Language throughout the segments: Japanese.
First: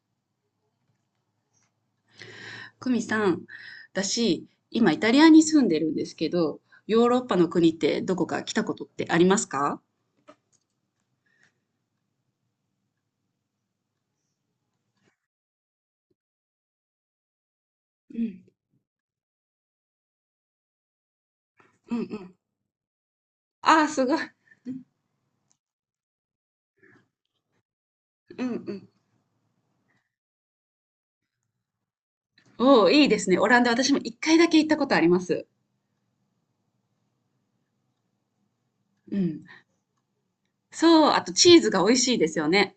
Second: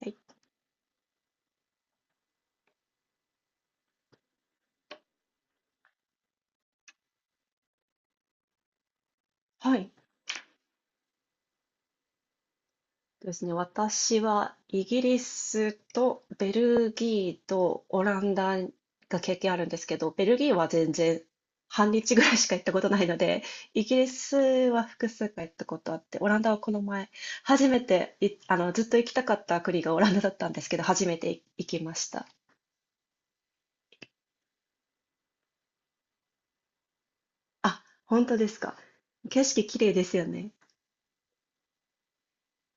はい、久美さん、私、今イタリアに住んでるんですけど、ヨーロッパの国ってどこか来たことってありますはか？いですね。私はイギリスとベルギーとオうランん、ダが経験あるんですけど、ベルギーは全然半うん、う日ぐらん。いしか行ったことないので、あイあ、ギすリごい。スは複数回行ったことあって、オランダはこの前、初めてい、うんあうの、ずっん。と行きたかった国がオランダだったんですけど、初めて行きました。おお、いいですね。オランダ、私も一回だけ行ったことあります。あ、本当ですか。うん。景色綺麗ですよね。そう、あとチーズが美味しいですよね。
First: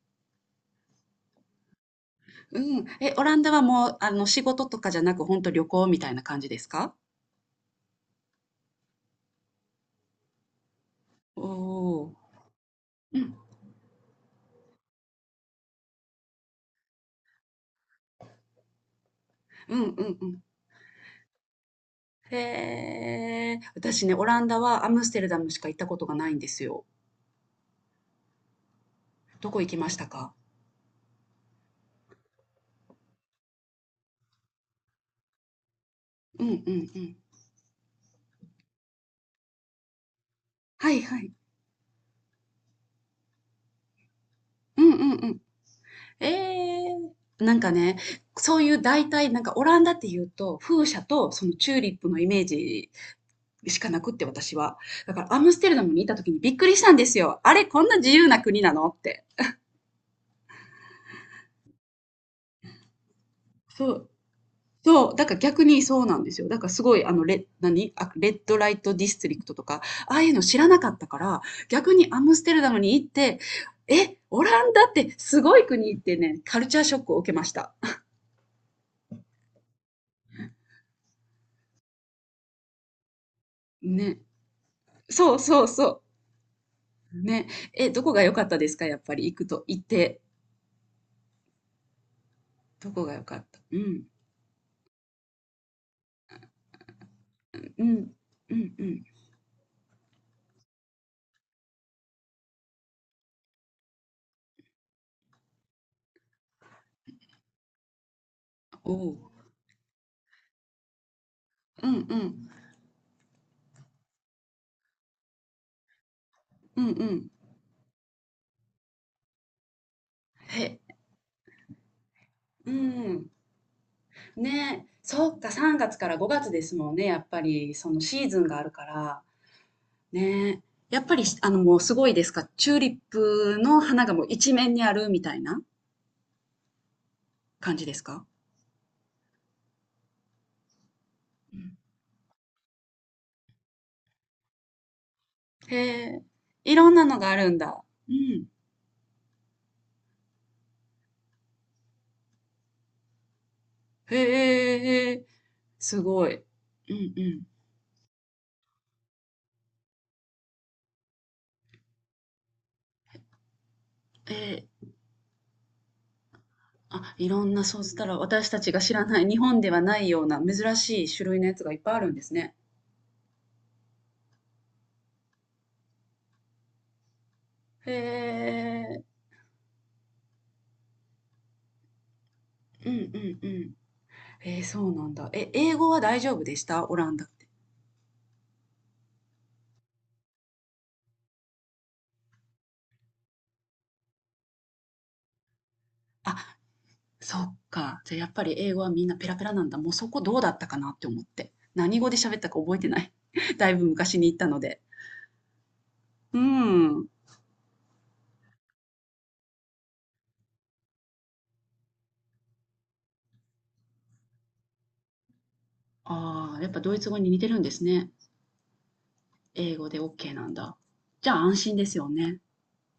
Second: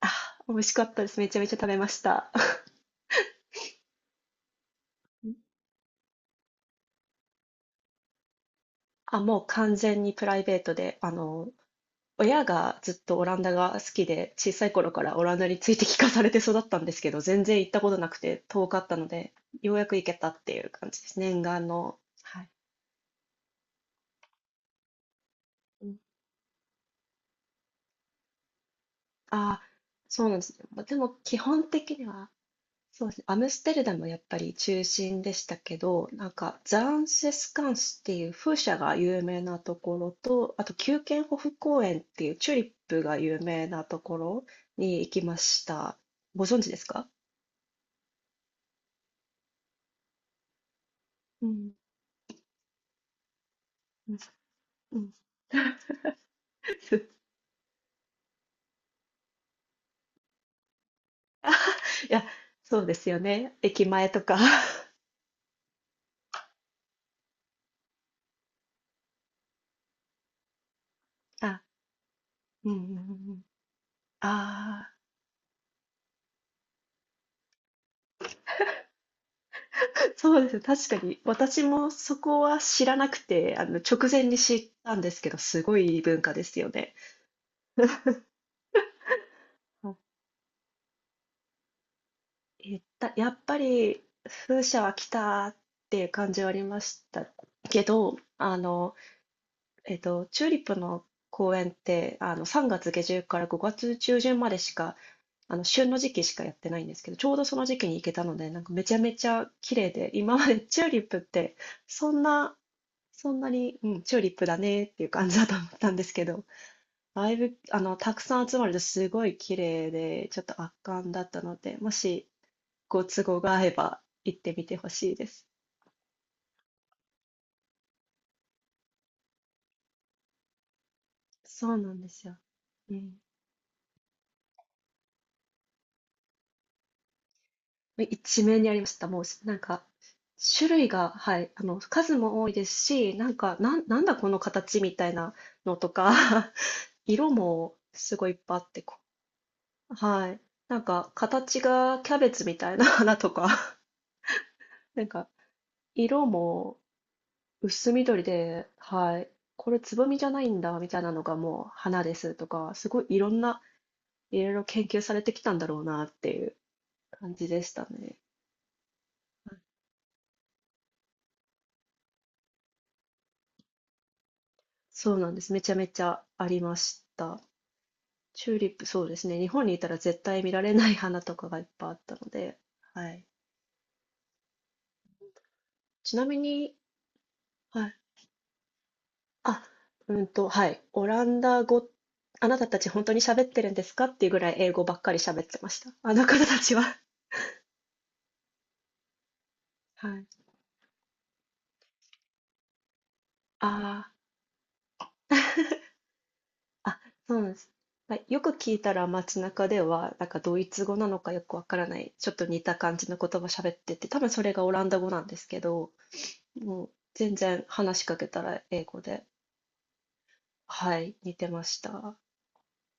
あ、美味しかったです。めちゃめちゃ食べました。う ん。え、オランダはもう、あの、仕事とかじゃなく、本当旅行みたいな感じですか？あ、もう完全にプライベートで、おお親がずっとー。うオん、ランダが好きで、小さい頃からオランダについて聞かされて育ったんですけど、全然行ったことなくて遠かったので、よううん、やくう行けん、うたん。っていう感じですね。念願の。はい。へえ、私ね、オランダはアムステルダムしか行ったうこん。とがないんですよ。どこああ、行きましたそうか？なんですね。ま、でも基本的には、そうですね、アムステルダムやっぱり中心でしたけど、なんうんかうザんうンん。セスカンスっていう風車が有名なところと、あとはキューいケはンい。ホフ公園っていうチューリップが有名なところうんに行うんきうまん。した。ご存知ですえか？なんかね、そういう大体なんかオランダっていうと、風車とそのチューリップのイメージしかなくうっん。て、私は。うだん。からアムス テルダムにいいた時にびっくりしたんですよ。あれ、こんな自由な国なのって。や、そうですよね。駅そう。前とか。そう、だから逆にそうなんですよ。だからすごいあのレ何、あ、レッドライトディストリクトとか、ああいうの知らなかったから、あ、逆にアムステルダうんうムんうにんう行って、ん。え、オランダあってすごい国ってね、カルチャーショックを受けました。あ、そうです。確かに。私もそこは知らなくて、直ね。前に知ったんですけそど、うすそうごいそ文化ですよね。う。ね。え、どこが 良かったですか？やっぱり行くと行っあて、えっどこたが良やかっっぱた？うりん。風車は来たっていう感じはありましたけうん。ど、うんうん。チューリップの公園って、3月下旬から5月中旬までしか旬の時期しかやってないんですけど、ちょうどその時期に行けたので、なんかめおちゃめお。ちゃ綺麗で、今までチューリップって、うんうそんん。な、そんなに、うん、チューリップだねっていう感じだと思ったんですけど、うんうん。だいぶ、たくさん集まるとすごい綺麗で、ちょっとへ圧巻だったので、もしうご都ん。合が合えば行ってみてね、ほしいでそっす。か、3月から5月ですもんね、やっぱり、そのシーズンがあるから。ね。やっぱり、しあの、そもううすなんごでいですすよ。か？チューリうッん。プの花がもう一面にあるみたいな感じですか？一面にありました。もう、なんか、種類が、はい、数も多いですし、なんか、なんだこの形みたいなへのとえ。か いろんな のが色あるんもだ。うすごいいっん。ぱいあって、はい。なんか形がキャベツみたいな 花とか、へ なんへえ。かす色ごい。もうんうん。薄緑で、はい。これつぼみじゃないんだみたいなのがもう花ですとか、すごいいろんな、えいろいろ研え、究されてきたんだろうなっていうあ、い感ろじんでな、しそうたしたらね。私たちが知らない、日本ではないような珍しい種類のやつがいっぱいあるんですね。そうなんです。めちゃめちゃありました。へチューリップ、え。そうですね。日本にいたら絶対見られない花とかがいっぱいあったので、うんうんはい。うん。そうなんだ。え、英語はち大な丈み夫でしに、た？オランダって。はいあ、はい。オランダ語、あなたたち本当に喋ってるんですかっていうぐらい英語ばっかり喋ってました。あのあ、方たちは。そっか。じゃ、やっぱり英語はみんなペラペラなんだ。もうそはこい。どうだったかなって思って。何語で喋ったか覚えてない。だいぶあ昔に行ったので。うああ、ん。そうなんです。はい、よく聞いたら街中では、なんかドイツ語なのかよくわからない、ちょっと似た感じの言葉喋ってて、多分それがオランダ語なんですけど、ああ、やっぱもうドイツ語に全似てるん然です話しね。かけたら英語で、英語でオッケーなんだ。はい、じ似ゃあて安ま心しですよた。ね。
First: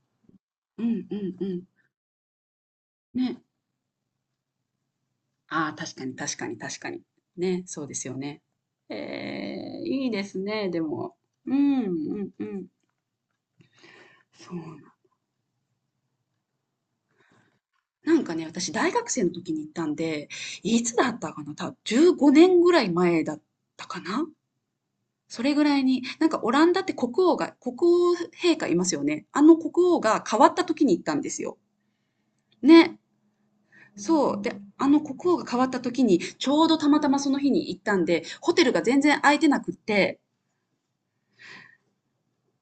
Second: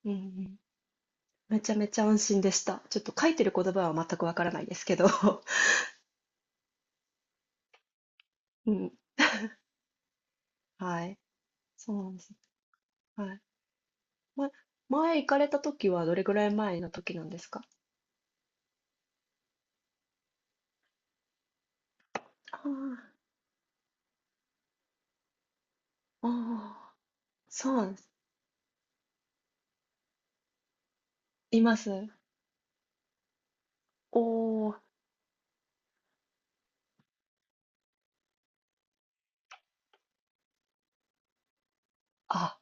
うんうん。うんうんうめん。ちゃめちゃ安心でした。ちょっと書いね。てる言葉は全くわからないですけど。ああ、確かに確かに確かに。ね、そうですよね。うん。えーいいですね、ではも。い。うん、うそうなんでんす。うん。はい。ま、そうなの前行かれた時はどれぐらい前の時なんですか？なんかね、私大学生の時に行ったんで、いつだったかな、15年あぐらい前だったかな。それぐらいに、なあ、んかオランダってああ、そ国うなんです。王陛下いますよね。あの国王が変わった時に行ったんですよ。います。ね。おそう。で、お、あの国王が変わった時に、ちょうどたまたまその日に行ったんで、ホテルが全然空いてなくって、あ、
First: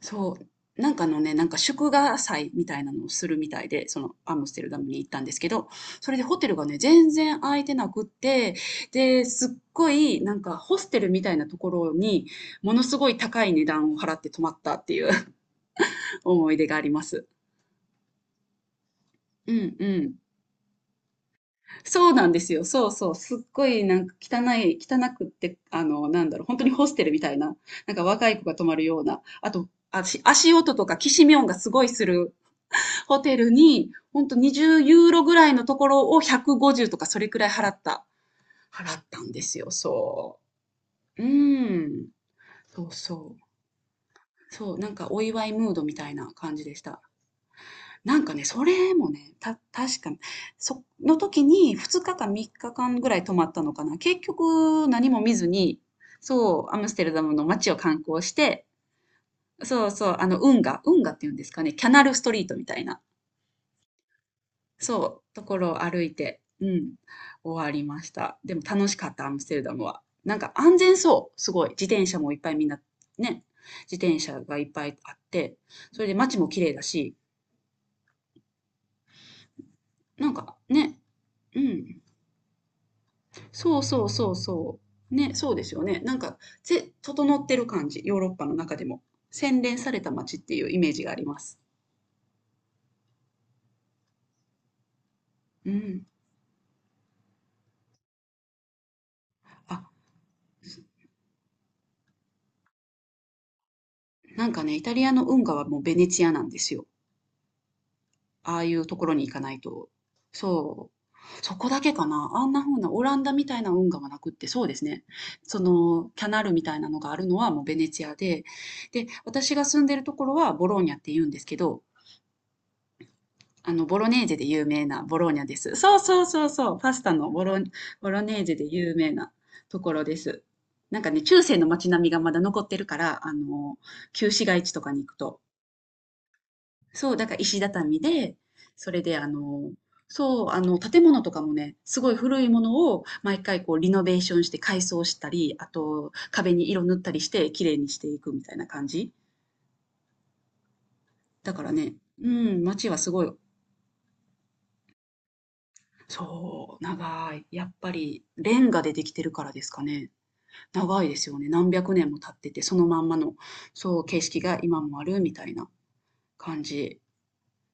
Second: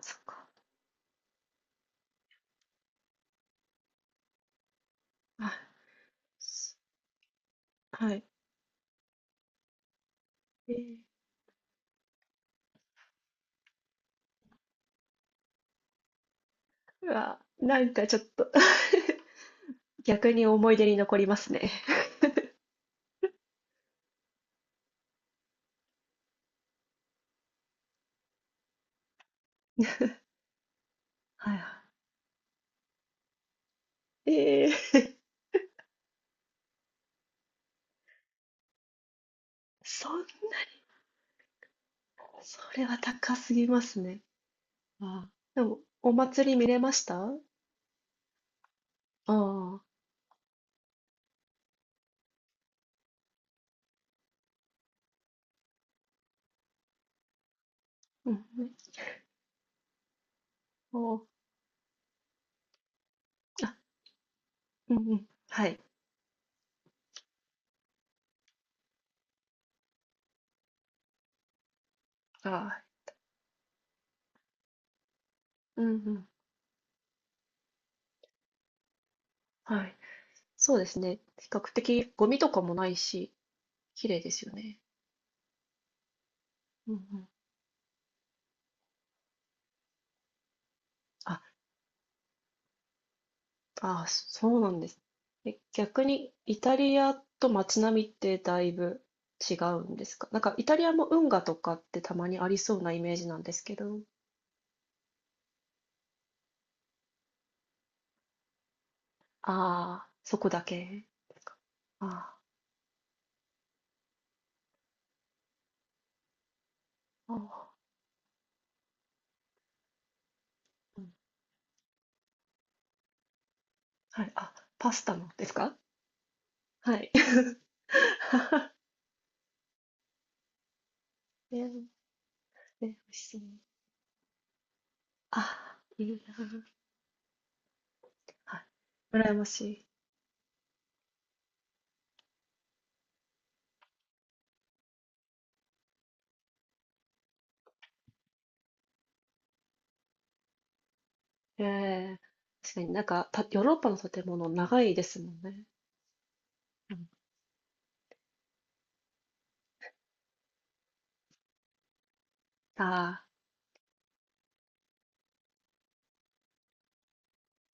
そっそう。か。なんかのね、なんか祝賀祭みたいなのをするみたいで、そのアムステルダムに行ったんですけはど、い。それでホテルがね、す全然空いてなくっはい。て、で、すっごいなんかえホスえ。テルみたいなところに、ものすごい高い値段を払って泊まったっていう 思い出がありまうす。わ、なんかちょっと うん うん。逆に思い出に残りますね。そうなんですよ。そうそう。すっごいなんか汚くって、あの、なんだろう、本当にホステルみたいな、なんか若い子が泊まるような、あと、足音とかきしみ音がはいすごはいするホテルに、ほんい。とええ。20ユーロ ぐらいのところを150とかそれくらい払ったんですよ、そそう。うーん。そそれうはそ高う。すぎますね。そう、なんかおああ。祝いでムーも、ドみたおいな祭り感じ見でれしまた。した？あなんかね、それもね、あー。確か、その時に2日か3日間ぐらい泊まったのかな。結局何も見ずに、そう、アムステルダムの街を観光うしんうて、ん。そうそう、あの運河お運河ってお、いうんですかね、キャナルストリートみたいなあ、うんうそん。う、とこはろい。を歩いて、うん、終わりました。でも楽しかった、アムステルダムは。なんか安全そう、すごい。自転車もいっあぱいみんな、あ、ね、自転車がいっぱいあって、うんうそれでん。街も綺麗だし、はい。なんかそうでね、すね。比う較ん、的ゴミとかもないし、そうそう綺麗でそうすよね。そう。ね、そうですよね。なんか、うんうん。整ってる感じ、ヨーロッパの中でも。洗練された街っていうイメージがありまあ、す。ああそうなんです。え、う逆ん。にイタリアと街並みってだいぶ違あ、うんですか？なんかイタリアも運河とかってたまにありそうなイメージなんですけど。なんかね、イタリアの運河はもうベネチアなんですよ。ああいうところに行かなあいと。あ、そこだそけう。ですそか？こだけかな。ああんな風なオランダみたいな運河はなくって、そうですね。その、キャナルみたいなのがあるあ、のはもうあベあ、ネチアで、で、私が住んでるところはボローニャっうん。て言うんですけど、あの、ボロネはーい、ゼであ、有名パなスタボロのーニャですです。か？そうそうそうそう。パはスい。タのボロ、ボロネーゼで有名なところです。なんかね、中世のね、ね、街並みがまだ残ってる美か味ら、しあそう。の、旧市街地とかに行くとああ、いいな。そう、だから石畳で、はい。それであ羨ましの、い。そう、あの、建物とかもね、すごい古いものを毎回こうリノベーションして改装したり、あと壁に色塗ったりして綺麗にしていくみたいな感じ。だかえらね、え、うん、確か街にはなんすごか、い、ヨーロッパの建物長いですもんね。そう、うん。長い。やっぱりレンガでできてるからですかね。長いですよね。何百年も経ってて、そのまんまああ、の、そう、景色が今もあるみたいな感じ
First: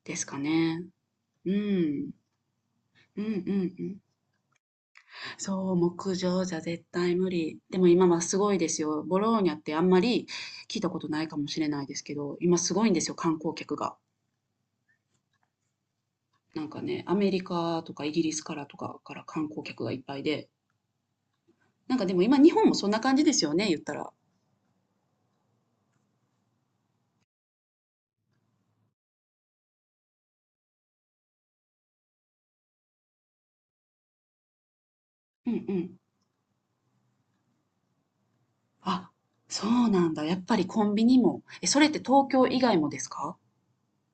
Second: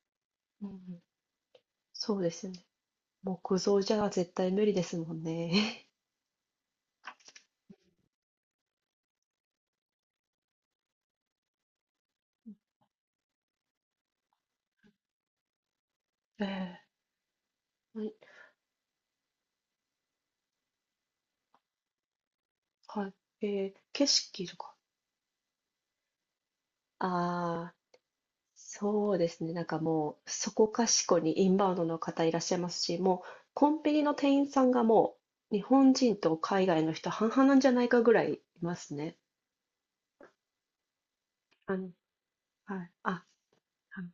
ですかうんうん、ね。うん。そうですよね。うんう木ん造うじん。ゃ絶対無理ですもんそう、ね。木上じゃ絶対無理。でも今はすごいですよ。ボローニャってあんまり聞いたことないかもしれないですけど、今すごいんですよ、観光客が。なん えかえ、ね、アメリカとはかイい、ギリスからとかから観光客がいっぱいで。なんかでも今日本もそんなは感じですい。よね、えー言った景ら。色とか。ああ、そうですね、なんかもう、そこかしこにインバウンドの方いらっしゃいますし、もうコンビニの店員さんがもうう、日んう本ん。人と海外の人半々なんじゃないかぐらいいますあ、ね。そうなんだ。やっぱりコンビニも。え、あそれの、って東京以外はもい、ですあか？はい。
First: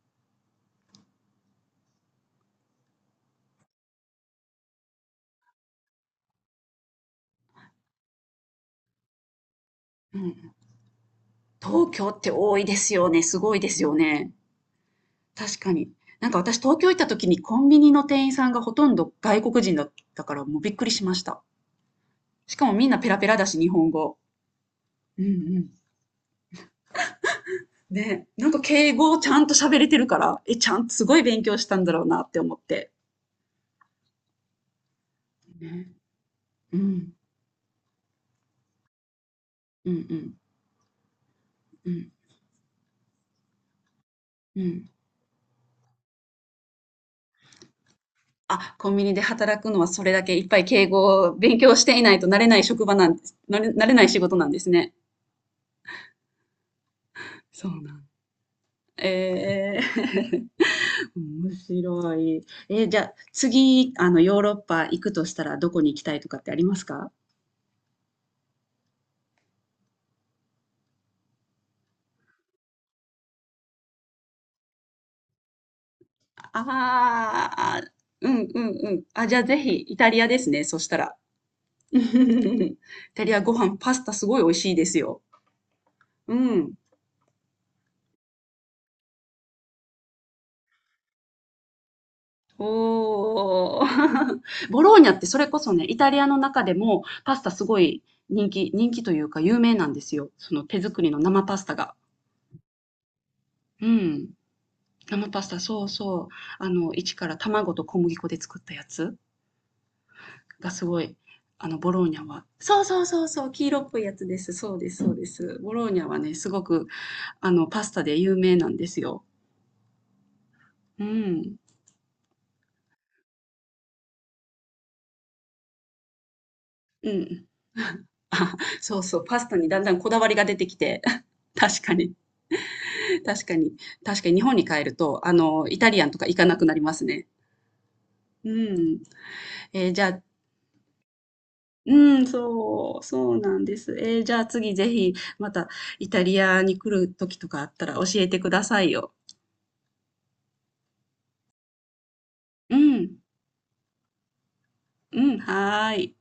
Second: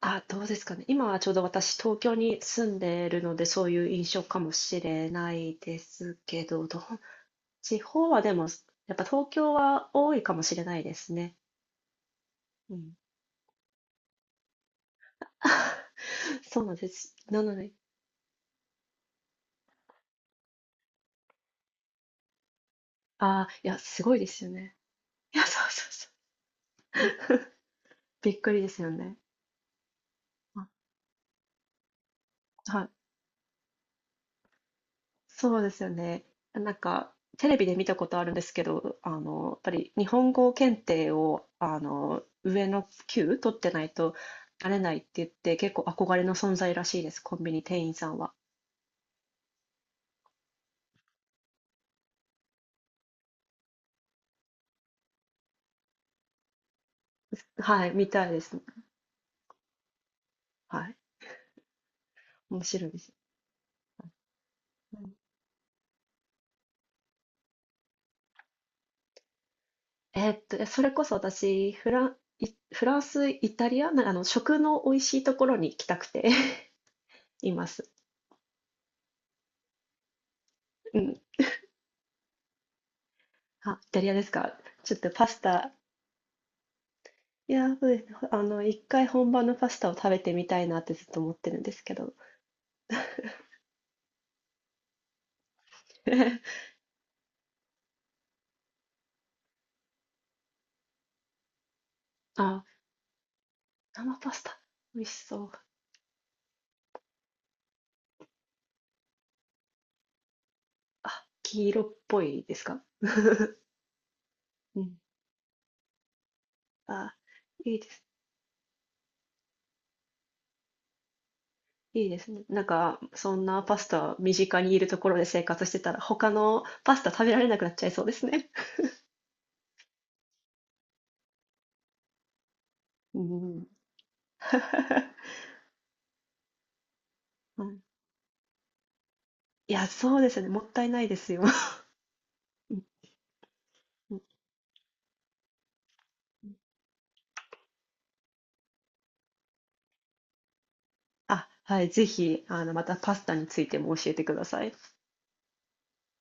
あ、どうですかね。今はちょうど私、東京に住んでいるので、そういう印象かもしれないですけど、どう、地方はでも、やっぱ東京は多ういかもん。しれないですね。東京って多いでうすん。よね。すごいですよね。確か に。なんか私そうなん東京で行ったす。時になのコンで、ビニの店員さんがほとんど外国人だったからもうびっくりしました。しかもみんなペラペラだああ、し、日いや、本すご語。いですよね。ういや、んそううん。そうそう。ね、びっなんくかりですよ敬語ね。をちゃんと喋れてるから、え、あ、ちゃんとすごい勉強したんだろうなって思っはて。い。そうですよね、ね。なんうん、か、テレビで見たことあるんですけど、やっぱうりん、日う本ん、語検定を、うん、上の級取ってないとうなれん。ないって言って、結構憧れの存在らしいです、コンビニ店員さんは。あ、コンビニで働くのはそれだけいっぱい敬語を勉強していないとなれない職場なんです、なれない仕事なんですね。そうはい、なん。みたいですね。ええ はい。面白い。面白いじでゃす。あ次、あの、ヨーロッパう行くんとしたらどこに行きたいとかってありますか？えーっと、それこそ私、フランス、イタリア、なあの、食の美味しいところに行きたくて あ いまあす。ー、うんうんうん。あ、じゃあぜひイタリアですね。そしたうら。ん。イタリアご飯、あ、イパタスリタアですすごい美味か。しいでちょすっとよ。パスタ、うん。いやー、そうですね。一回本場のパスタを食べてみたいなってずっと思ってるんですけど。おー。ボローニャってそれこそね、イタリアの中 でもパスタすごい人気、人気というか有名なんですよ。その手作りの生パスタが。あ、う生パん。スタ、美味し生パそスう。タ、そうそう。あの、一から卵と小麦粉で作ったやつがすごい、あ、あ黄の、色ボっローニぽャは。いですそか？うそうそうそう、黄 色っぽいやつです。そううでん。す、そうです。ボローニャはね、すごく、あ、あの、いいパでスす。タで有名なんですよ。うん。いいですね。なんか、そんなパスタ身近にいるところで生活してたら、他のパスうタ食べらん。れなくなっちゃいそうですね。あ、そうそう、パスタにだんだんこだわりが出てきて。確かに、う確かん。に、確かに日本に 帰ると、あの、イタリアンとか行かなくなりますね。うん。うん。いや、じゃそあ、うですよね。もったいないですよ。うん、そう、そうなんです。うん、じゃあ次ぜひまたイタリうん。アに来る時とかあったら教えてくださいよ。あ、はい、ぜひ、うまたパん、スタについても教えてください。うん、はーい。